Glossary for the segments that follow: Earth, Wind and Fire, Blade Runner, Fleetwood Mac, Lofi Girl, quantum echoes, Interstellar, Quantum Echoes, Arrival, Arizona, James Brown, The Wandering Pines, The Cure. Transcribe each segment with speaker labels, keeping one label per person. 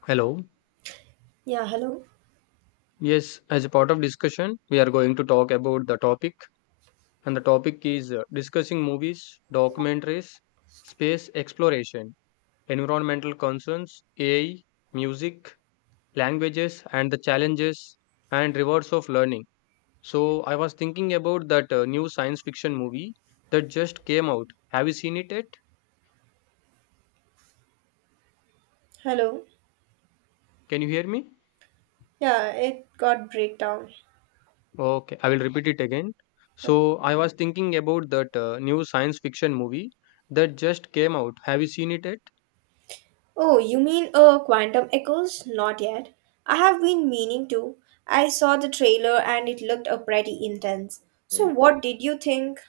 Speaker 1: Hello.
Speaker 2: Yeah, hello.
Speaker 1: Yes, as a part of discussion, we are going to talk about the topic, and the topic is discussing movies, documentaries, space exploration, environmental concerns, AI, music, languages, and the challenges and rewards of learning. So, I was thinking about that new science fiction movie that just came out. Have you seen it yet?
Speaker 2: Hello.
Speaker 1: Can you hear me?
Speaker 2: Yeah, it got breakdown.
Speaker 1: Okay, I will repeat it again. So, I was thinking about that new science fiction movie that just came out. Have you seen it yet?
Speaker 2: Oh, you mean Quantum Echoes? Not yet. I have been meaning to. I saw the trailer and it looked pretty intense. So
Speaker 1: Mm.
Speaker 2: what did you think?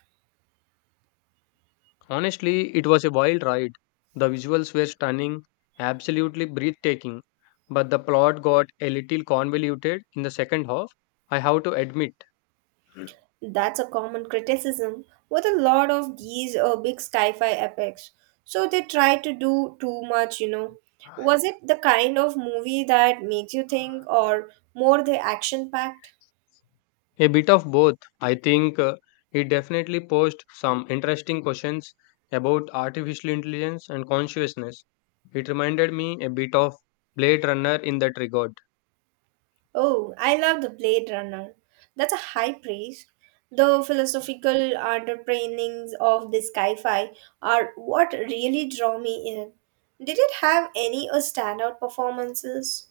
Speaker 1: Honestly, it was a wild ride. The visuals were stunning, absolutely breathtaking, but the plot got a little convoluted in the second half, I have to admit.
Speaker 2: That's a common criticism with a lot of these big sci-fi epics. So they try to do too much. Was it the kind of movie that makes you think or more the action-packed?
Speaker 1: A bit of both. I think he definitely posed some interesting questions about artificial intelligence and consciousness. It reminded me a bit of Blade Runner in that regard.
Speaker 2: Oh, I love the Blade Runner. That's a high praise. The philosophical underpinnings of this sci-fi are what really draw me in. Did it have any standout performances?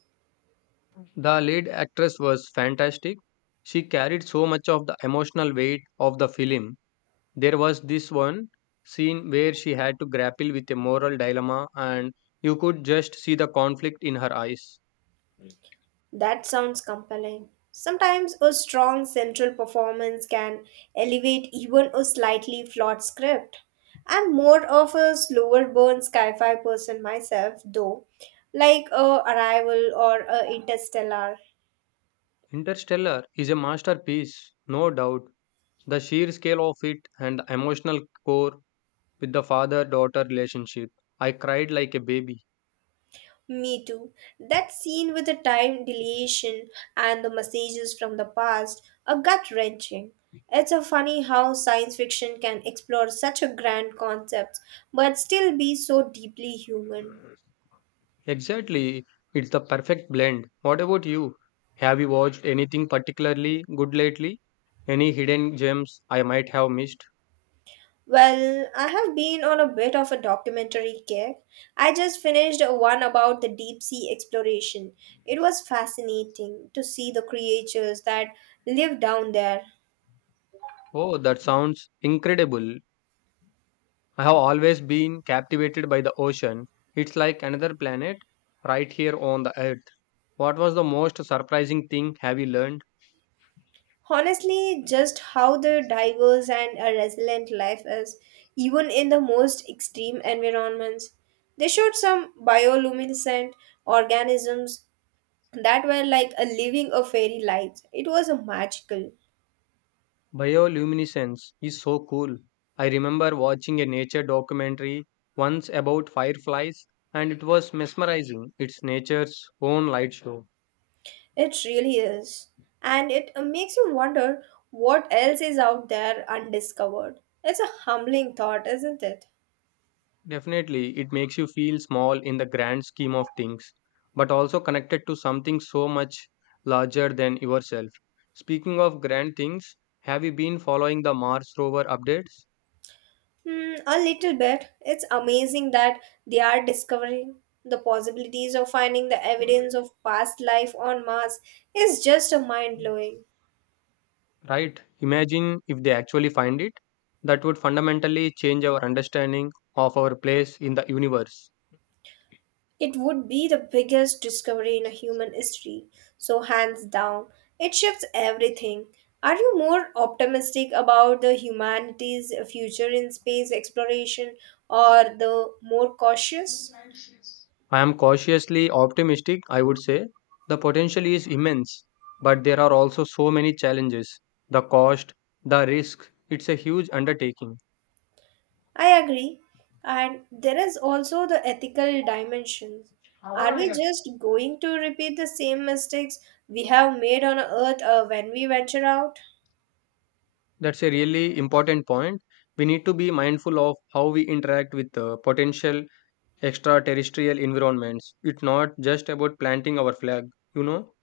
Speaker 1: The lead actress was fantastic. She carried so much of the emotional weight of the film. There was this one scene where she had to grapple with a moral dilemma, and you could just see the conflict in her eyes.
Speaker 2: That sounds compelling. Sometimes a strong central performance can elevate even a slightly flawed script. I'm more of a slower burn sci-fi person myself, though, like Arrival or Interstellar.
Speaker 1: Interstellar is a masterpiece, no doubt. The sheer scale of it and the emotional core with the father daughter relationship. I cried like a baby.
Speaker 2: Me too. That scene with the time dilation and the messages from the past are gut wrenching. It's a funny how science fiction can explore such a grand concept but still be so deeply human.
Speaker 1: Exactly, it's the perfect blend. What about you? Have you watched anything particularly good lately? Any hidden gems I might have missed?
Speaker 2: Well, I have been on a bit of a documentary kick. I just finished one about the deep sea exploration. It was fascinating to see the creatures that live down there.
Speaker 1: Oh, that sounds incredible. I have always been captivated by the ocean. It's like another planet right here on the earth. What was the most surprising thing have you learned?
Speaker 2: Honestly, just how the diverse and a resilient life is, even in the most extreme environments. They showed some bioluminescent organisms that were like a living a fairy life. It was a magical.
Speaker 1: Bioluminescence is so cool. I remember watching a nature documentary once about fireflies, and it was mesmerizing. It's nature's own light show.
Speaker 2: It really is. And it makes you wonder what else is out there undiscovered. It's a humbling thought, isn't it?
Speaker 1: Definitely, it makes you feel small in the grand scheme of things, but also connected to something so much larger than yourself. Speaking of grand things, have you been following the Mars rover updates?
Speaker 2: Hmm, a little bit. It's amazing that they are discovering the possibilities of finding the evidence of past life on Mars is just a mind blowing.
Speaker 1: Right, imagine if they actually find it. That would fundamentally change our understanding of our place in the universe.
Speaker 2: It would be the biggest discovery in a human history. So hands down, it shifts everything. Are you more optimistic about the humanity's future in space exploration or the more cautious?
Speaker 1: I am cautiously optimistic, I would say. The potential is immense, but there are also so many challenges. The cost, the risk, it's a huge undertaking.
Speaker 2: I agree. And there is also the ethical dimensions. Are we just going to repeat the same mistakes we have made on earth when we venture out?
Speaker 1: That's a really important point. We need to be mindful of how we interact with potential extraterrestrial environments. It's not just about planting our flag, you know?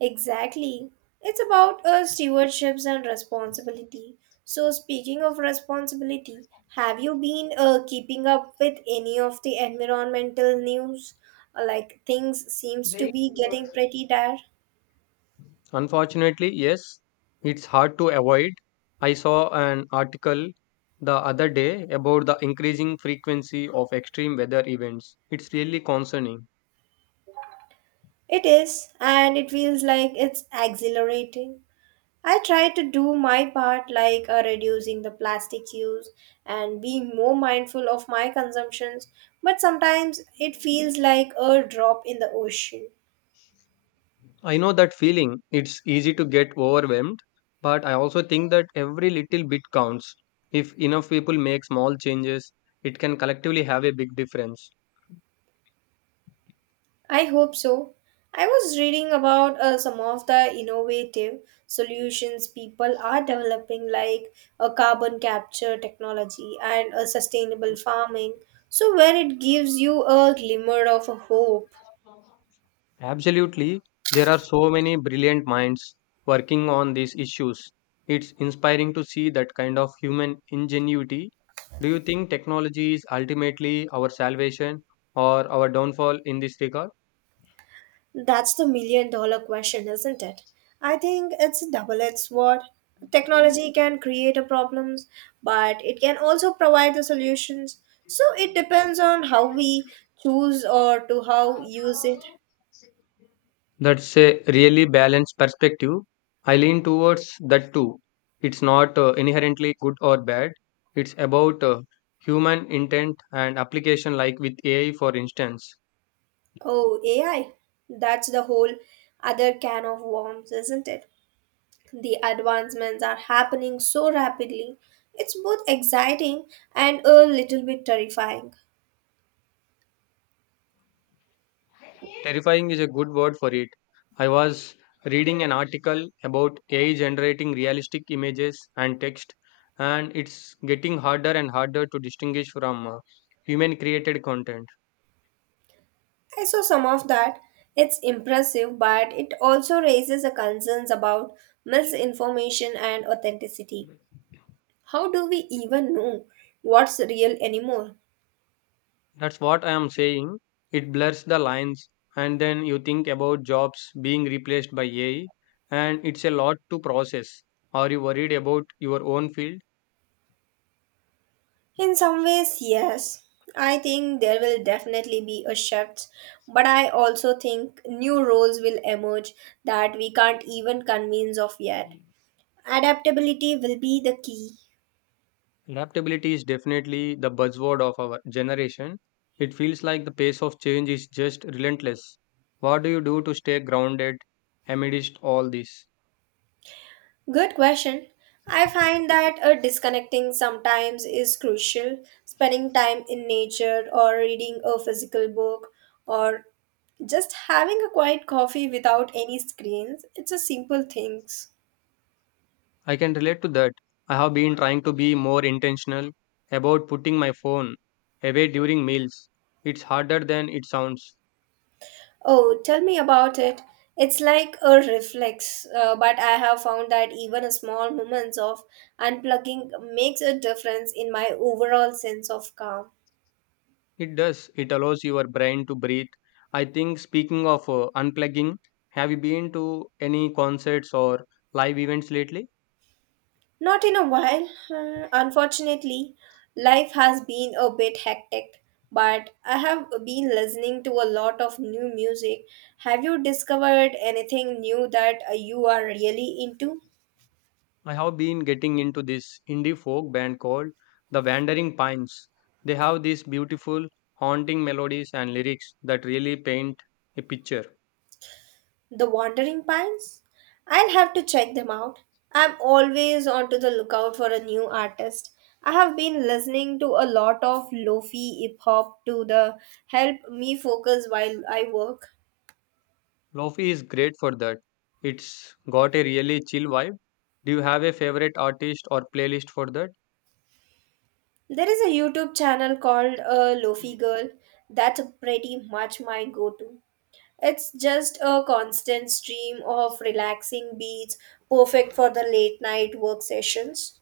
Speaker 2: Exactly. It's about stewardships and responsibility. So, speaking of responsibility, have you been keeping up with any of the environmental news? Like things seems to be getting pretty dire.
Speaker 1: Unfortunately, yes, it's hard to avoid. I saw an article the other day about the increasing frequency of extreme weather events. It's really concerning.
Speaker 2: It is, and it feels like it's exhilarating. I try to do my part, like reducing the plastic use and being more mindful of my consumptions, but sometimes it feels like a drop in the ocean.
Speaker 1: I know that feeling. It's easy to get overwhelmed, but I also think that every little bit counts. If enough people make small changes, it can collectively have a big difference.
Speaker 2: I hope so. I was reading about some of the innovative solutions people are developing, like a carbon capture technology and a sustainable farming, so where it gives you a glimmer of a hope.
Speaker 1: Absolutely. There are so many brilliant minds working on these issues. It's inspiring to see that kind of human ingenuity. Do you think technology is ultimately our salvation or our downfall in this regard?
Speaker 2: That's the million dollar question, isn't it? I think it's a double edged sword. Technology can create a problems, but it can also provide the solutions. So it depends on how we choose or to how use it.
Speaker 1: That's a really balanced perspective. I lean towards that too. It's not inherently good or bad. It's about human intent and application, like with AI, for instance.
Speaker 2: Oh, AI. That's the whole other can of worms, isn't it? The advancements are happening so rapidly. It's both exciting and a little bit terrifying.
Speaker 1: Terrifying is a good word for it. I was reading an article about AI generating realistic images and text, and it's getting harder and harder to distinguish from human created content.
Speaker 2: I saw some of that. It's impressive, but it also raises a concerns about misinformation and authenticity. How do we even know what's real anymore?
Speaker 1: That's what I am saying. It blurs the lines, and then you think about jobs being replaced by AI, and it's a lot to process. Are you worried about your own field?
Speaker 2: In some ways, yes. I think there will definitely be a shift, but I also think new roles will emerge that we can't even convince of yet. Adaptability will be the key.
Speaker 1: Adaptability is definitely the buzzword of our generation. It feels like the pace of change is just relentless. What do you do to stay grounded amidst all this?
Speaker 2: Good question. I find that disconnecting sometimes is crucial. Spending time in nature or reading a physical book or just having a quiet coffee without any screens. It's a simple things.
Speaker 1: I can relate to that. I have been trying to be more intentional about putting my phone away during meals. It's harder than it sounds.
Speaker 2: Oh, tell me about it. It's like a reflex, but I have found that even a small moments of unplugging makes a difference in my overall sense of calm.
Speaker 1: It does. It allows your brain to breathe. I think speaking of unplugging, have you been to any concerts or live events lately?
Speaker 2: Not in a while. Unfortunately, life has been a bit hectic, but I have been listening to a lot of new music. Have you discovered anything new that you are really into?
Speaker 1: I have been getting into this indie folk band called The Wandering Pines. They have these beautiful, haunting melodies and lyrics that really paint a picture.
Speaker 2: The Wandering Pines? I'll have to check them out. I'm always onto the lookout for a new artist. I have been listening to a lot of lofi hip hop to the help me focus while I work.
Speaker 1: Lofi is great for that. It's got a really chill vibe. Do you have a favorite artist or playlist for that?
Speaker 2: There is a YouTube channel called Lofi Girl. That's pretty much my go to. It's just a constant stream of relaxing beats, perfect for the late night work sessions.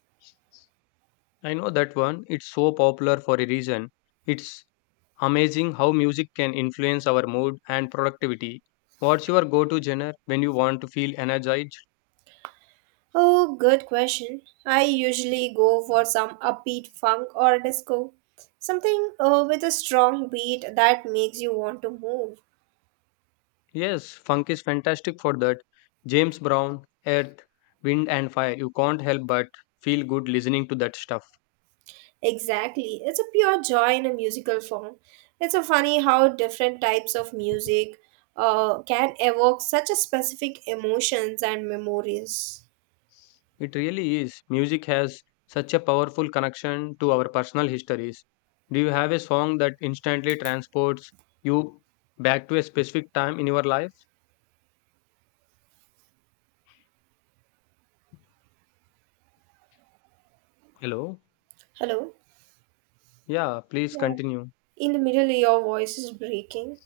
Speaker 1: I know that one. It's so popular for a reason. It's amazing how music can influence our mood and productivity. What's your go to genre when you want to feel energized?
Speaker 2: Oh, good question. I usually go for some upbeat funk or disco. Something with a strong beat that makes you want to move.
Speaker 1: Yes, funk is fantastic for that. James Brown, Earth, Wind and Fire. You can't help but feel good listening to that stuff.
Speaker 2: Exactly. It's a pure joy in a musical form. It's a funny how different types of music can evoke such a specific emotions and memories.
Speaker 1: It really is. Music has such a powerful connection to our personal histories. Do you have a song that instantly transports you back to a specific time in your life? Hello?
Speaker 2: Hello?
Speaker 1: Yeah, please
Speaker 2: Yeah.
Speaker 1: continue.
Speaker 2: In the middle, your voice is breaking.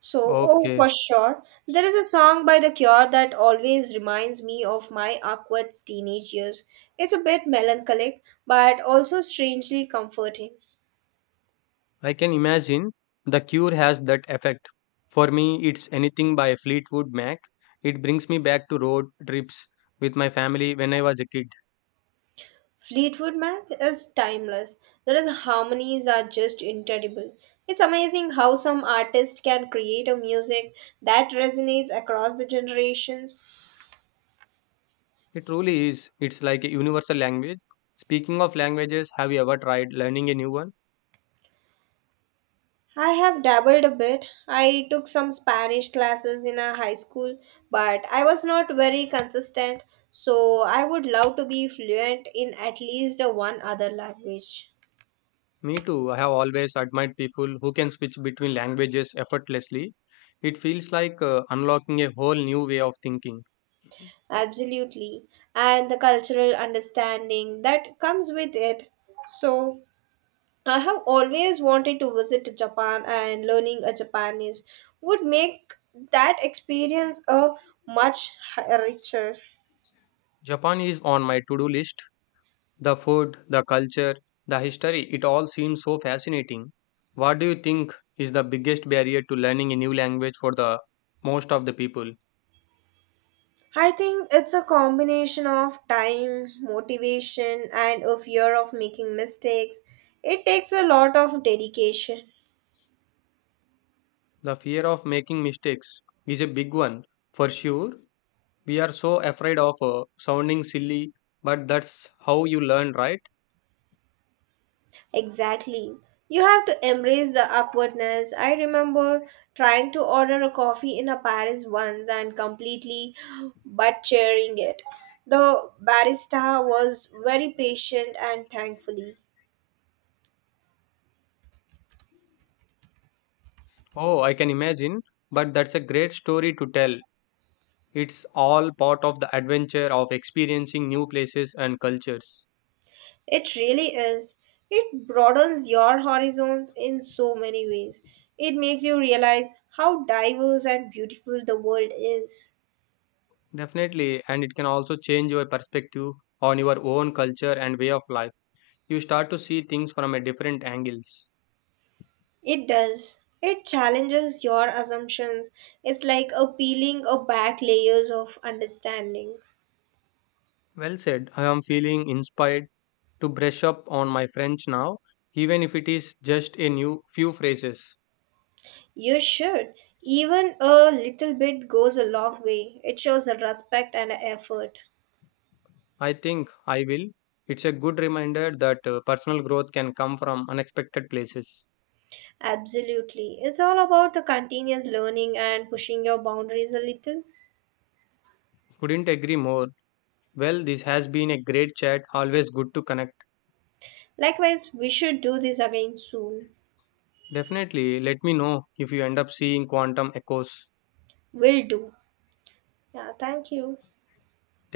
Speaker 2: So, oh,
Speaker 1: Okay.
Speaker 2: for sure. There is a song by The Cure that always reminds me of my awkward teenage years. It's a bit melancholic, but also strangely comforting.
Speaker 1: I can imagine The Cure has that effect. For me, it's anything by Fleetwood Mac. It brings me back to road trips with my family when I was a kid.
Speaker 2: Fleetwood Mac is timeless. There is harmonies are just incredible. It's amazing how some artist can create a music that resonates across the generations.
Speaker 1: It truly is. It's like a universal language. Speaking of languages, have you ever tried learning a new one?
Speaker 2: I have dabbled a bit. I took some Spanish classes in a high school, but I was not very consistent. So I would love to be fluent in at least a one other language.
Speaker 1: Me too. I have always admired people who can switch between languages effortlessly. It feels like unlocking a whole new way of thinking.
Speaker 2: Absolutely. And the cultural understanding that comes with it. So I have always wanted to visit Japan and learning a Japanese would make that experience a much richer.
Speaker 1: Japan is on my to do list. The food, the culture, the history, it all seems so fascinating. What do you think is the biggest barrier to learning a new language for the most of the people?
Speaker 2: I think it's a combination of time, motivation and a fear of making mistakes. It takes a lot of dedication.
Speaker 1: The fear of making mistakes is a big one, for sure. We are so afraid of sounding silly, but that's how you learn, right?
Speaker 2: Exactly. You have to embrace the awkwardness. I remember trying to order a coffee in a Paris once and completely butchering it. The barista was very patient and thankfully.
Speaker 1: Oh, I can imagine, but that's a great story to tell. It's all part of the adventure of experiencing new places and cultures.
Speaker 2: It really is. It broadens your horizons in so many ways. It makes you realize how diverse and beautiful the world is.
Speaker 1: Definitely, and it can also change your perspective on your own culture and way of life. You start to see things from a different angles.
Speaker 2: It does. It challenges your assumptions. It's like a peeling of back layers of understanding.
Speaker 1: Well said. I am feeling inspired to brush up on my French now, even if it is just a new few phrases.
Speaker 2: You should. Even a little bit goes a long way. It shows a respect and a effort.
Speaker 1: I think I will. It's a good reminder that personal growth can come from unexpected places.
Speaker 2: Absolutely. It's all about the continuous learning and pushing your boundaries a little.
Speaker 1: Couldn't agree more. Well, this has been a great chat. Always good to connect.
Speaker 2: Likewise, we should do this again soon.
Speaker 1: Definitely let me know if you end up seeing quantum echoes.
Speaker 2: Will do. Yeah, thank you.